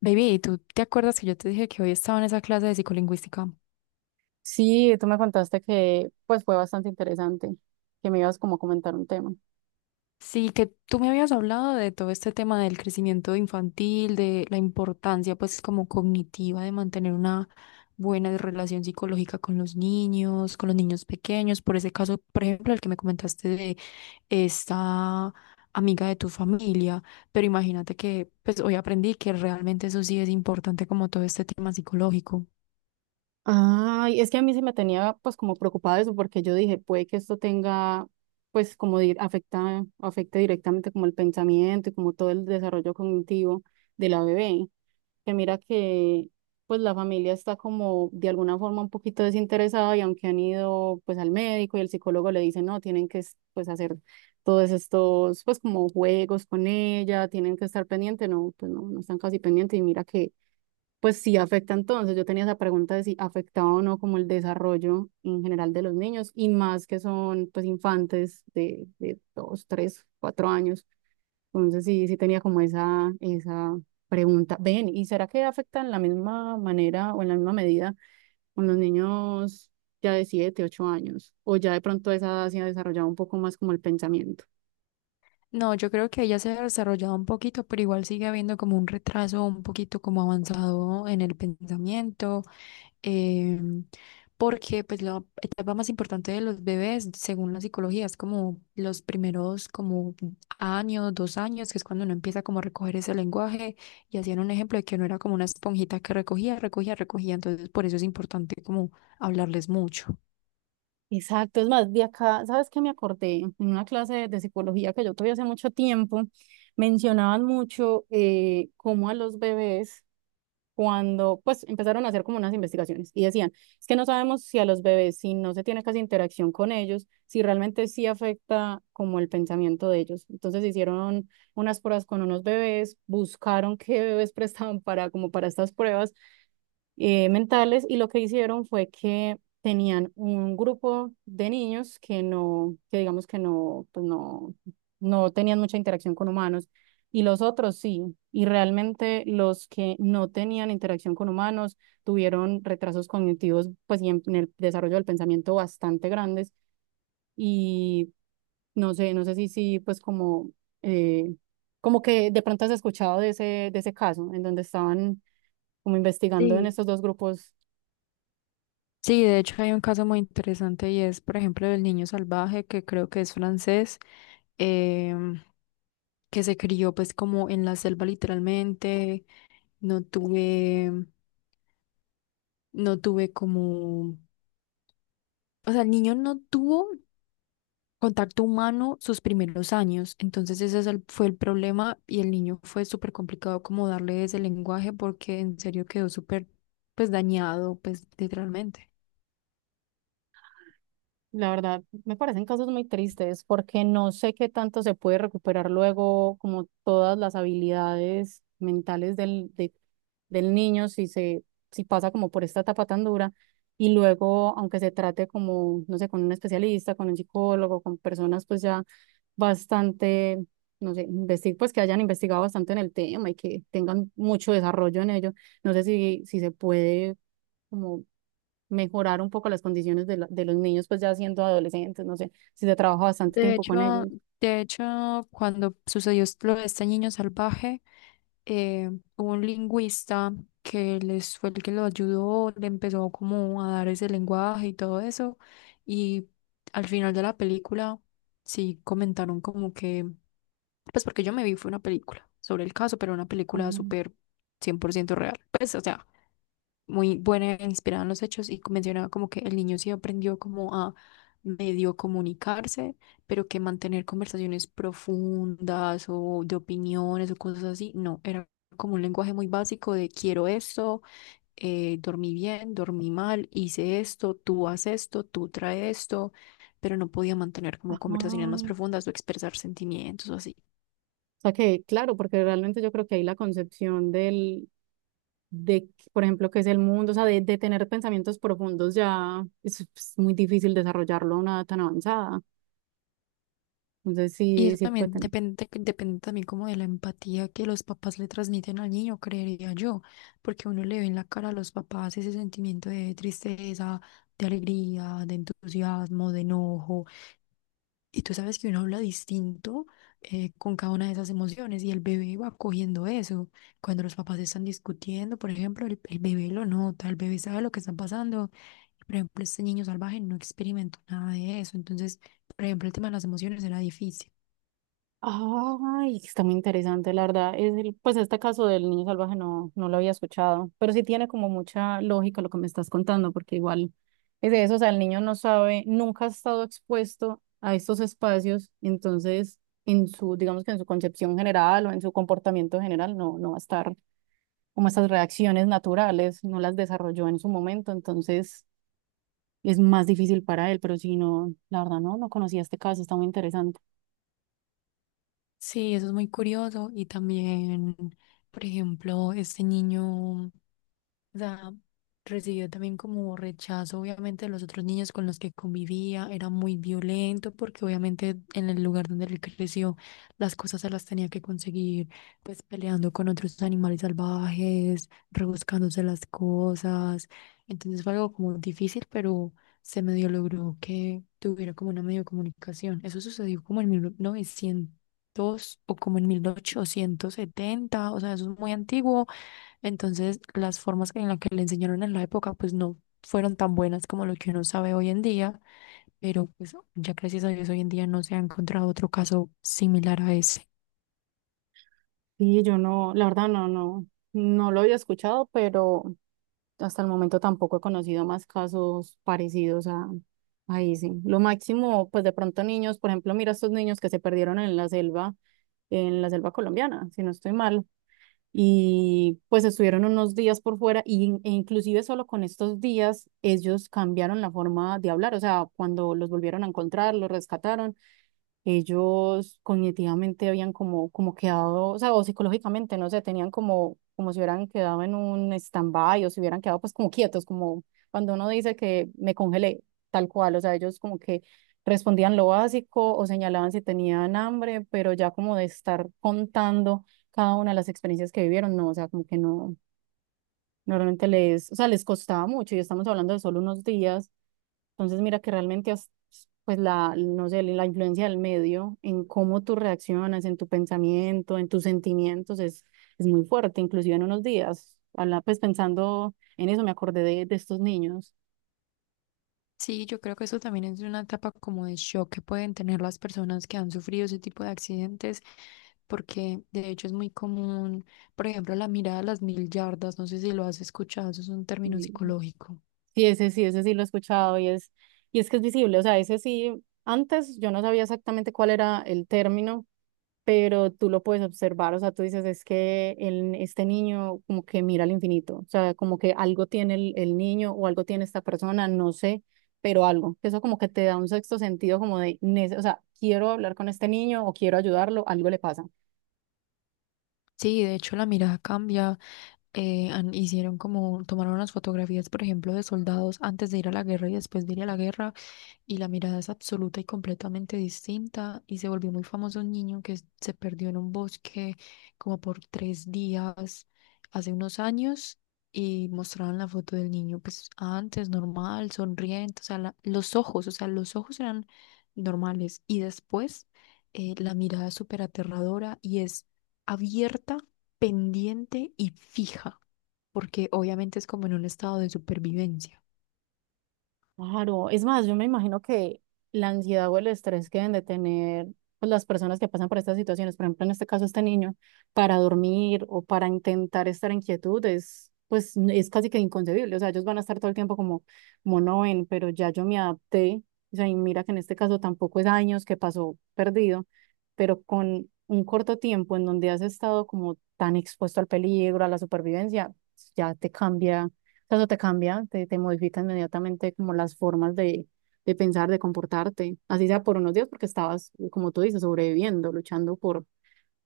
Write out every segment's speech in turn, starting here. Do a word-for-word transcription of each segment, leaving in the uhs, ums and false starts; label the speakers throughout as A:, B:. A: Baby, ¿tú te acuerdas que yo te dije que hoy estaba en esa clase de psicolingüística?
B: Sí, tú me contaste que pues fue bastante interesante, que me ibas como a comentar un tema.
A: Sí, que tú me habías hablado de todo este tema del crecimiento infantil, de la importancia pues como cognitiva de mantener una buena relación psicológica con los niños, con los niños pequeños, por ese caso, por ejemplo, el que me comentaste de esta amiga de tu familia, pero imagínate que pues hoy aprendí que realmente eso sí es importante como todo este tema psicológico.
B: Ay, es que a mí sí me tenía pues como preocupada eso porque yo dije, puede que esto tenga pues como di- afecta afecte directamente como el pensamiento y como todo el desarrollo cognitivo de la bebé. Que mira que pues la familia está como de alguna forma un poquito desinteresada y aunque han ido pues al médico y el psicólogo le dice no, tienen que es- pues hacer todos estos pues como juegos con ella, tienen que estar pendiente, no, pues no, no están casi pendientes y mira que pues sí afecta entonces, yo tenía esa pregunta de si afectaba o no como el desarrollo en general de los niños y más que son pues infantes de, de dos, tres, cuatro años. Entonces sí, sí tenía como esa, esa pregunta. Ven, ¿y será que afectan de la misma manera o en la misma medida con los niños ya de siete ocho años? O ya de pronto a esa edad se ha desarrollado un poco más como el pensamiento.
A: No, yo creo que ella se ha desarrollado un poquito, pero igual sigue habiendo como un retraso, un poquito como avanzado en el pensamiento, em, porque pues la etapa más importante de los bebés, según la psicología, es como los primeros como años, dos años, que es cuando uno empieza como a recoger ese lenguaje y hacían un ejemplo de que uno era como una esponjita que recogía, recogía, recogía, entonces por eso es importante como hablarles mucho.
B: Exacto, es más, de acá, ¿sabes qué me acordé? En una clase de, de psicología que yo tuve hace mucho tiempo, mencionaban mucho eh, cómo a los bebés cuando pues empezaron a hacer como unas investigaciones y decían, es que no sabemos si a los bebés, si no se tiene casi interacción con ellos, si realmente sí afecta como el pensamiento de ellos. Entonces hicieron unas pruebas con unos bebés, buscaron qué bebés prestaban para como para estas pruebas eh, mentales y lo que hicieron fue que tenían un grupo de niños que no, que digamos que no, pues no, no tenían mucha interacción con humanos y los otros sí. Y realmente los que no tenían interacción con humanos tuvieron retrasos cognitivos, pues y en, en el desarrollo del pensamiento bastante grandes y no sé, no sé si sí, pues como... eh, como que de pronto has escuchado de ese, de ese caso, en donde estaban como investigando en
A: Sí.
B: estos dos grupos.
A: Sí, de hecho hay un caso muy interesante y es, por ejemplo, del niño salvaje, que creo que es francés, em, que se crió pues como en la selva literalmente, no tuve, no tuve como, o sea, el niño no tuvo contacto humano sus primeros años, entonces ese es el- fue el problema y el niño fue súper complicado como darle ese lenguaje porque en serio quedó súper pues dañado pues literalmente.
B: La verdad, me parecen casos muy tristes porque no sé qué tanto se puede recuperar luego como todas las habilidades mentales del, de- del niño si se, si pasa como por esta etapa tan dura y luego, aunque se trate como, no sé, con un especialista, con un psicólogo, con personas pues ya bastante, no sé, investig pues que hayan investigado bastante en el tema y que tengan mucho desarrollo en ello, no sé si, si se puede como mejorar un poco las condiciones de, la- de los niños, pues ya siendo adolescentes, no sé, si se trabaja bastante
A: De
B: tiempo con
A: hecho,
B: ellos.
A: de hecho, cuando sucedió lo de este niño salvaje, eh, hubo un lingüista que les fue el que lo ayudó, le empezó como a dar ese lenguaje y todo eso. Y al final de la película, sí comentaron como que, pues porque yo me vi fue una película sobre el caso, pero una
B: Ah.
A: película súper cien por ciento real. Pues, o sea, muy buena, e inspirada en los hechos y mencionaba como que el niño sí aprendió como a medio comunicarse, pero que mantener conversaciones profundas o de opiniones o cosas así, no, era como un lenguaje muy básico de quiero esto, eh, dormí bien, dormí mal, hice esto, tú haz esto, tú trae esto, pero no podía mantener como
B: Ajá.
A: conversaciones más
B: O
A: profundas o expresar sentimientos o así.
B: sea que, claro, porque realmente yo creo que ahí la concepción del, de, por ejemplo, qué es el mundo, o sea, de, de tener pensamientos profundos ya es, pues, muy difícil desarrollarlo a una edad tan avanzada. Entonces
A: Y
B: sí,
A: eso
B: sí puede.
A: también depende, depende también como de la empatía que los papás le transmiten al niño, creería yo, porque uno le ve en la cara a los papás ese sentimiento de tristeza, de alegría, de entusiasmo, de enojo. Y tú sabes que uno habla distinto eh, con cada una de esas emociones y el bebé va cogiendo eso. Cuando los papás están discutiendo, por ejemplo, el, el bebé lo nota, el bebé sabe lo que está pasando. Por ejemplo, este niño salvaje no experimentó nada de eso. Entonces, por ejemplo, el tema de las emociones era difícil.
B: Ay, está muy interesante, la verdad. Es el, pues este caso del niño salvaje no, no lo había escuchado, pero sí tiene como mucha lógica lo que me estás contando, porque igual es de eso, o sea, el niño no sabe, nunca ha estado expuesto a estos espacios, entonces en su, digamos que en su concepción general o en su comportamiento general no, no va a estar como estas reacciones naturales, no las desarrolló en su momento, entonces es más difícil para él, pero si no, la verdad no, no conocía este caso, está muy interesante.
A: Sí, eso es muy curioso. Y también, por ejemplo, este niño. O sea, recibió también como rechazo, obviamente, de los otros niños con los que convivía. Era muy violento porque obviamente en el lugar donde él creció, las cosas se las tenía que conseguir, pues peleando con otros animales salvajes, rebuscándose las cosas. Entonces fue algo como difícil, pero se medio logró que tuviera como una medio comunicación. Eso sucedió como en mil novecientos o como en mil ochocientos setenta, o sea, eso es muy antiguo, entonces las formas en las que le enseñaron en la época, pues no fueron tan buenas como lo que uno sabe hoy en día, pero pues ya gracias a Dios hoy en día no se ha encontrado otro caso similar a ese.
B: Sí, yo no, la verdad no, no, no lo había escuchado, pero hasta el momento tampoco he conocido más casos parecidos a, a ese. Lo máximo, pues de pronto niños, por ejemplo, mira estos niños que se perdieron en la selva, en la selva colombiana, si no estoy mal, y pues estuvieron unos días por fuera y, in- e inclusive solo con estos días ellos cambiaron la forma de hablar, o sea, cuando los volvieron a encontrar, los rescataron ellos cognitivamente habían como, como quedado, o sea, o psicológicamente, no sé, tenían como, como si hubieran quedado en un stand-by o si hubieran quedado pues como quietos, como cuando uno dice que me congelé, tal cual, o sea, ellos como que respondían lo básico o señalaban si tenían hambre, pero ya como de estar contando cada una de las experiencias que vivieron, no, o sea, como que no, normalmente les, o sea, les costaba mucho y estamos hablando de solo unos días. Entonces, mira que realmente, as- pues la, no sé, la influencia del medio en cómo tú reaccionas, en tu pensamiento, en tus sentimientos, es, es muy fuerte, inclusive en unos días. Habla, pues pensando en eso, me acordé de, de estos niños.
A: Sí, yo creo que eso también es una etapa como de shock que pueden tener las personas que han sufrido ese tipo de accidentes, porque de hecho es muy común, por ejemplo, la mirada a las mil yardas, no sé si lo has escuchado, eso es un término
B: Y
A: psicológico.
B: sí, ese sí, ese sí lo he escuchado y es, y es que es visible, o sea, ese sí, antes yo no sabía exactamente cuál era el término pero tú lo puedes observar, o sea, tú dices, es que el, este niño como que mira al infinito, o sea, como que algo tiene el, el niño o algo tiene esta persona, no sé, pero algo. Eso como que te da un sexto sentido como de, nece- o sea, quiero hablar con este niño o quiero ayudarlo, algo le pasa.
A: Sí, de hecho la mirada cambia. Eh, han- hicieron como, tomaron unas fotografías, por ejemplo, de soldados antes de ir a la guerra y después de ir a la guerra y la mirada es absoluta y completamente distinta y se volvió muy famoso un niño que s- se perdió en un bosque como por tres días hace unos años y mostraban la foto del niño pues antes normal, sonriente, o sea, la- los ojos, o sea, los ojos eran normales y después, eh, la mirada es súper aterradora y es abierta, pendiente y fija, porque obviamente es como en un estado de supervivencia.
B: Claro, es más, yo me imagino que la ansiedad o el estrés que deben de tener pues, las personas que pasan por estas situaciones, por ejemplo, en este caso este niño, para dormir o para intentar estar en quietud es, pues, n- es casi que inconcebible. O sea, ellos van a estar todo el tiempo como, como no ven, pero ya yo me adapté. O sea, y mira que en este caso tampoco es años que pasó perdido, pero con un corto tiempo en donde has estado como tan expuesto al peligro, a la supervivencia, ya te cambia. sea, Eso te cambia, te, te modifica inmediatamente como las formas de, de pensar, de comportarte, así sea por unos días, porque estabas, como tú dices, sobreviviendo, luchando por,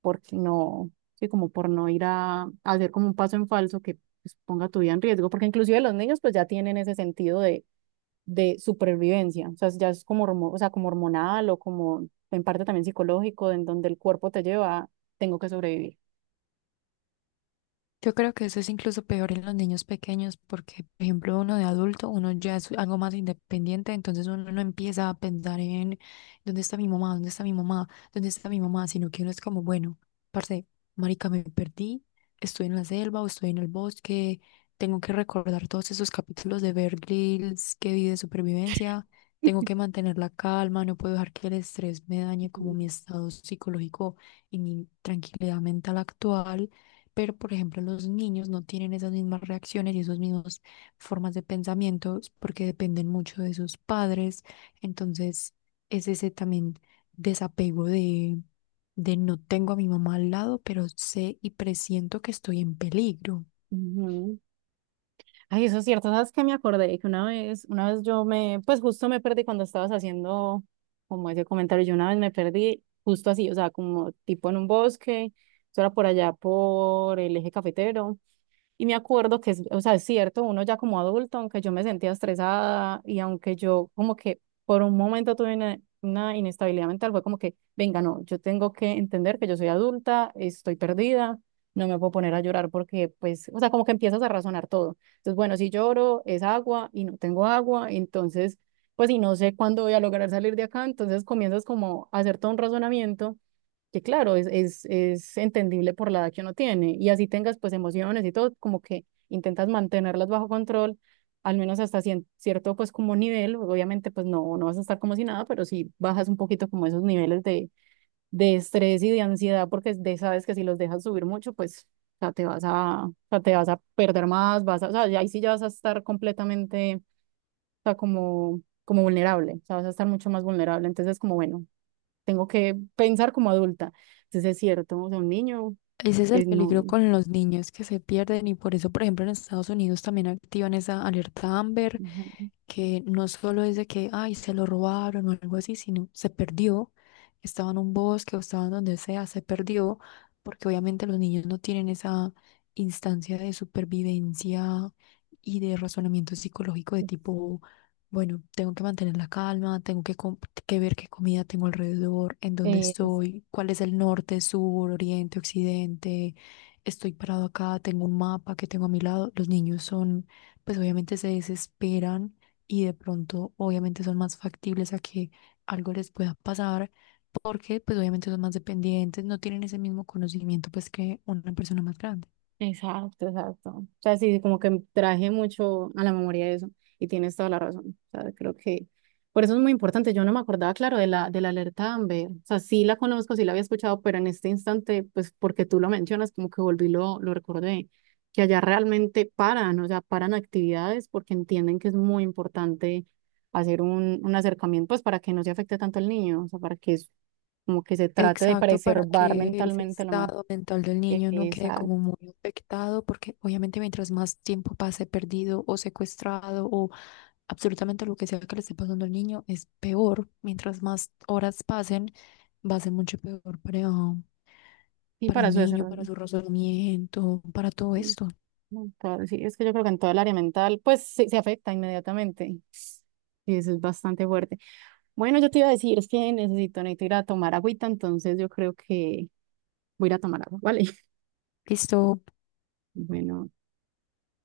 B: por no, sí, como por no ir a, a hacer como un paso en falso que pues, ponga tu vida en riesgo, porque inclusive los niños pues ya tienen ese sentido de, de supervivencia, o sea, ya es como, hormo- o sea, como hormonal o como en parte también psicológico, en donde el cuerpo te lleva, tengo que sobrevivir.
A: Yo creo que eso es incluso peor en los niños pequeños porque, por ejemplo, uno de adulto, uno ya es algo más independiente, entonces uno no empieza a pensar en dónde está mi mamá, dónde está mi mamá, dónde está mi mamá, sino que uno es como, bueno, parce, marica, me perdí, estoy en la selva o estoy en el bosque, tengo que recordar todos esos capítulos de Bear Grylls que vi de supervivencia, tengo que mantener la calma, no puedo dejar que el estrés me dañe como mi
B: Ujú.
A: estado psicológico y mi tranquilidad mental actual. Pero, por ejemplo, los niños no tienen esas mismas reacciones y esas mismas formas de pensamiento porque dependen mucho de sus padres. Entonces, es ese también desapego de, de no tengo a mi mamá al lado, pero sé y presiento que estoy en peligro.
B: Ujú. Ay, eso es cierto, sabes que me acordé que una vez, una vez yo me, pues justo me perdí cuando estabas haciendo como ese comentario, yo una vez me perdí justo así, o sea, como tipo en un bosque, eso era por allá por el eje cafetero, y me acuerdo que, es, o sea, es cierto, uno ya como adulto, aunque yo me sentía estresada y aunque yo como que por un momento tuve una, una inestabilidad mental, fue como que, venga, no, yo tengo que entender que yo soy adulta, estoy perdida, no me puedo poner a llorar porque, pues, o sea, como que empiezas a razonar todo. Entonces, bueno, si lloro es agua y no tengo agua, entonces, pues, y no sé cuándo voy a lograr salir de acá, entonces comienzas como a hacer todo un razonamiento que claro, es, es, es entendible por la edad que uno tiene. Y así tengas pues emociones y todo, como que intentas mantenerlas bajo control, al menos hasta cien- cierto pues como nivel. Obviamente pues no, no vas a estar como si nada, pero sí bajas un poquito como esos niveles de, de estrés y de ansiedad, porque de, sabes que si los dejas subir mucho, pues o sea, te vas a, o sea, te vas a perder más, vas a, o sea, ya- ahí sí ya vas a estar completamente, o sea, como, como vulnerable, o sea, vas a estar mucho más vulnerable. Entonces como bueno tengo que pensar como adulta. Entonces es cierto, o sea, un niño,
A: Ese es el
B: pues no,
A: peligro
B: no,
A: con los niños que se pierden y por eso, por ejemplo, en Estados Unidos también activan esa alerta Amber,
B: no,
A: que no solo es de que, ay, se lo robaron o algo así, sino se perdió, estaba en un bosque o estaba en donde sea, se perdió, porque obviamente los niños no tienen esa instancia de supervivencia y de razonamiento psicológico de
B: no,
A: tipo bueno, tengo que mantener la calma, tengo que, com- que ver qué comida tengo alrededor, en dónde
B: es,
A: estoy, cuál es el norte, sur, oriente, occidente. Estoy parado acá, tengo un mapa que tengo a mi lado. Los niños son, pues obviamente se desesperan y de pronto obviamente son más factibles a que algo les pueda pasar porque pues obviamente son más dependientes, no tienen ese mismo conocimiento pues que una persona más grande.
B: Exacto, exacto. O sea, sí, como que traje mucho a la memoria eso y tienes toda la razón. O sea, creo que por eso es muy importante. Yo no me acordaba, claro, de la, de la alerta Amber. O sea, sí la conozco, sí la había escuchado, pero en este instante, pues porque tú lo mencionas, como que volví, lo, lo recordé, que allá realmente paran, o sea, paran actividades porque entienden que es muy importante hacer un, un acercamiento, pues para que no se afecte tanto al niño, o sea, para que es como que se trate de
A: Exacto, para
B: preservar
A: que ese
B: mentalmente lo más.
A: estado mental del
B: e,
A: niño no quede
B: Exacto.
A: como muy afectado, porque obviamente mientras más tiempo pase perdido o secuestrado o absolutamente lo que sea que le esté pasando al niño es peor. Mientras más horas pasen, va a ser mucho peor para,
B: Y
A: para
B: para
A: el
B: su
A: niño,
B: desarrollo.
A: para su razonamiento, para todo
B: Mm,
A: esto.
B: en todo- sí, es que yo creo que en todo el área mental, pues sí, se afecta inmediatamente. Y eso es bastante fuerte. Bueno, yo te iba a decir, es que necesito, necesito ir a tomar agüita, entonces yo creo que voy a ir a tomar agua, ¿vale?
A: Listo,
B: Bueno.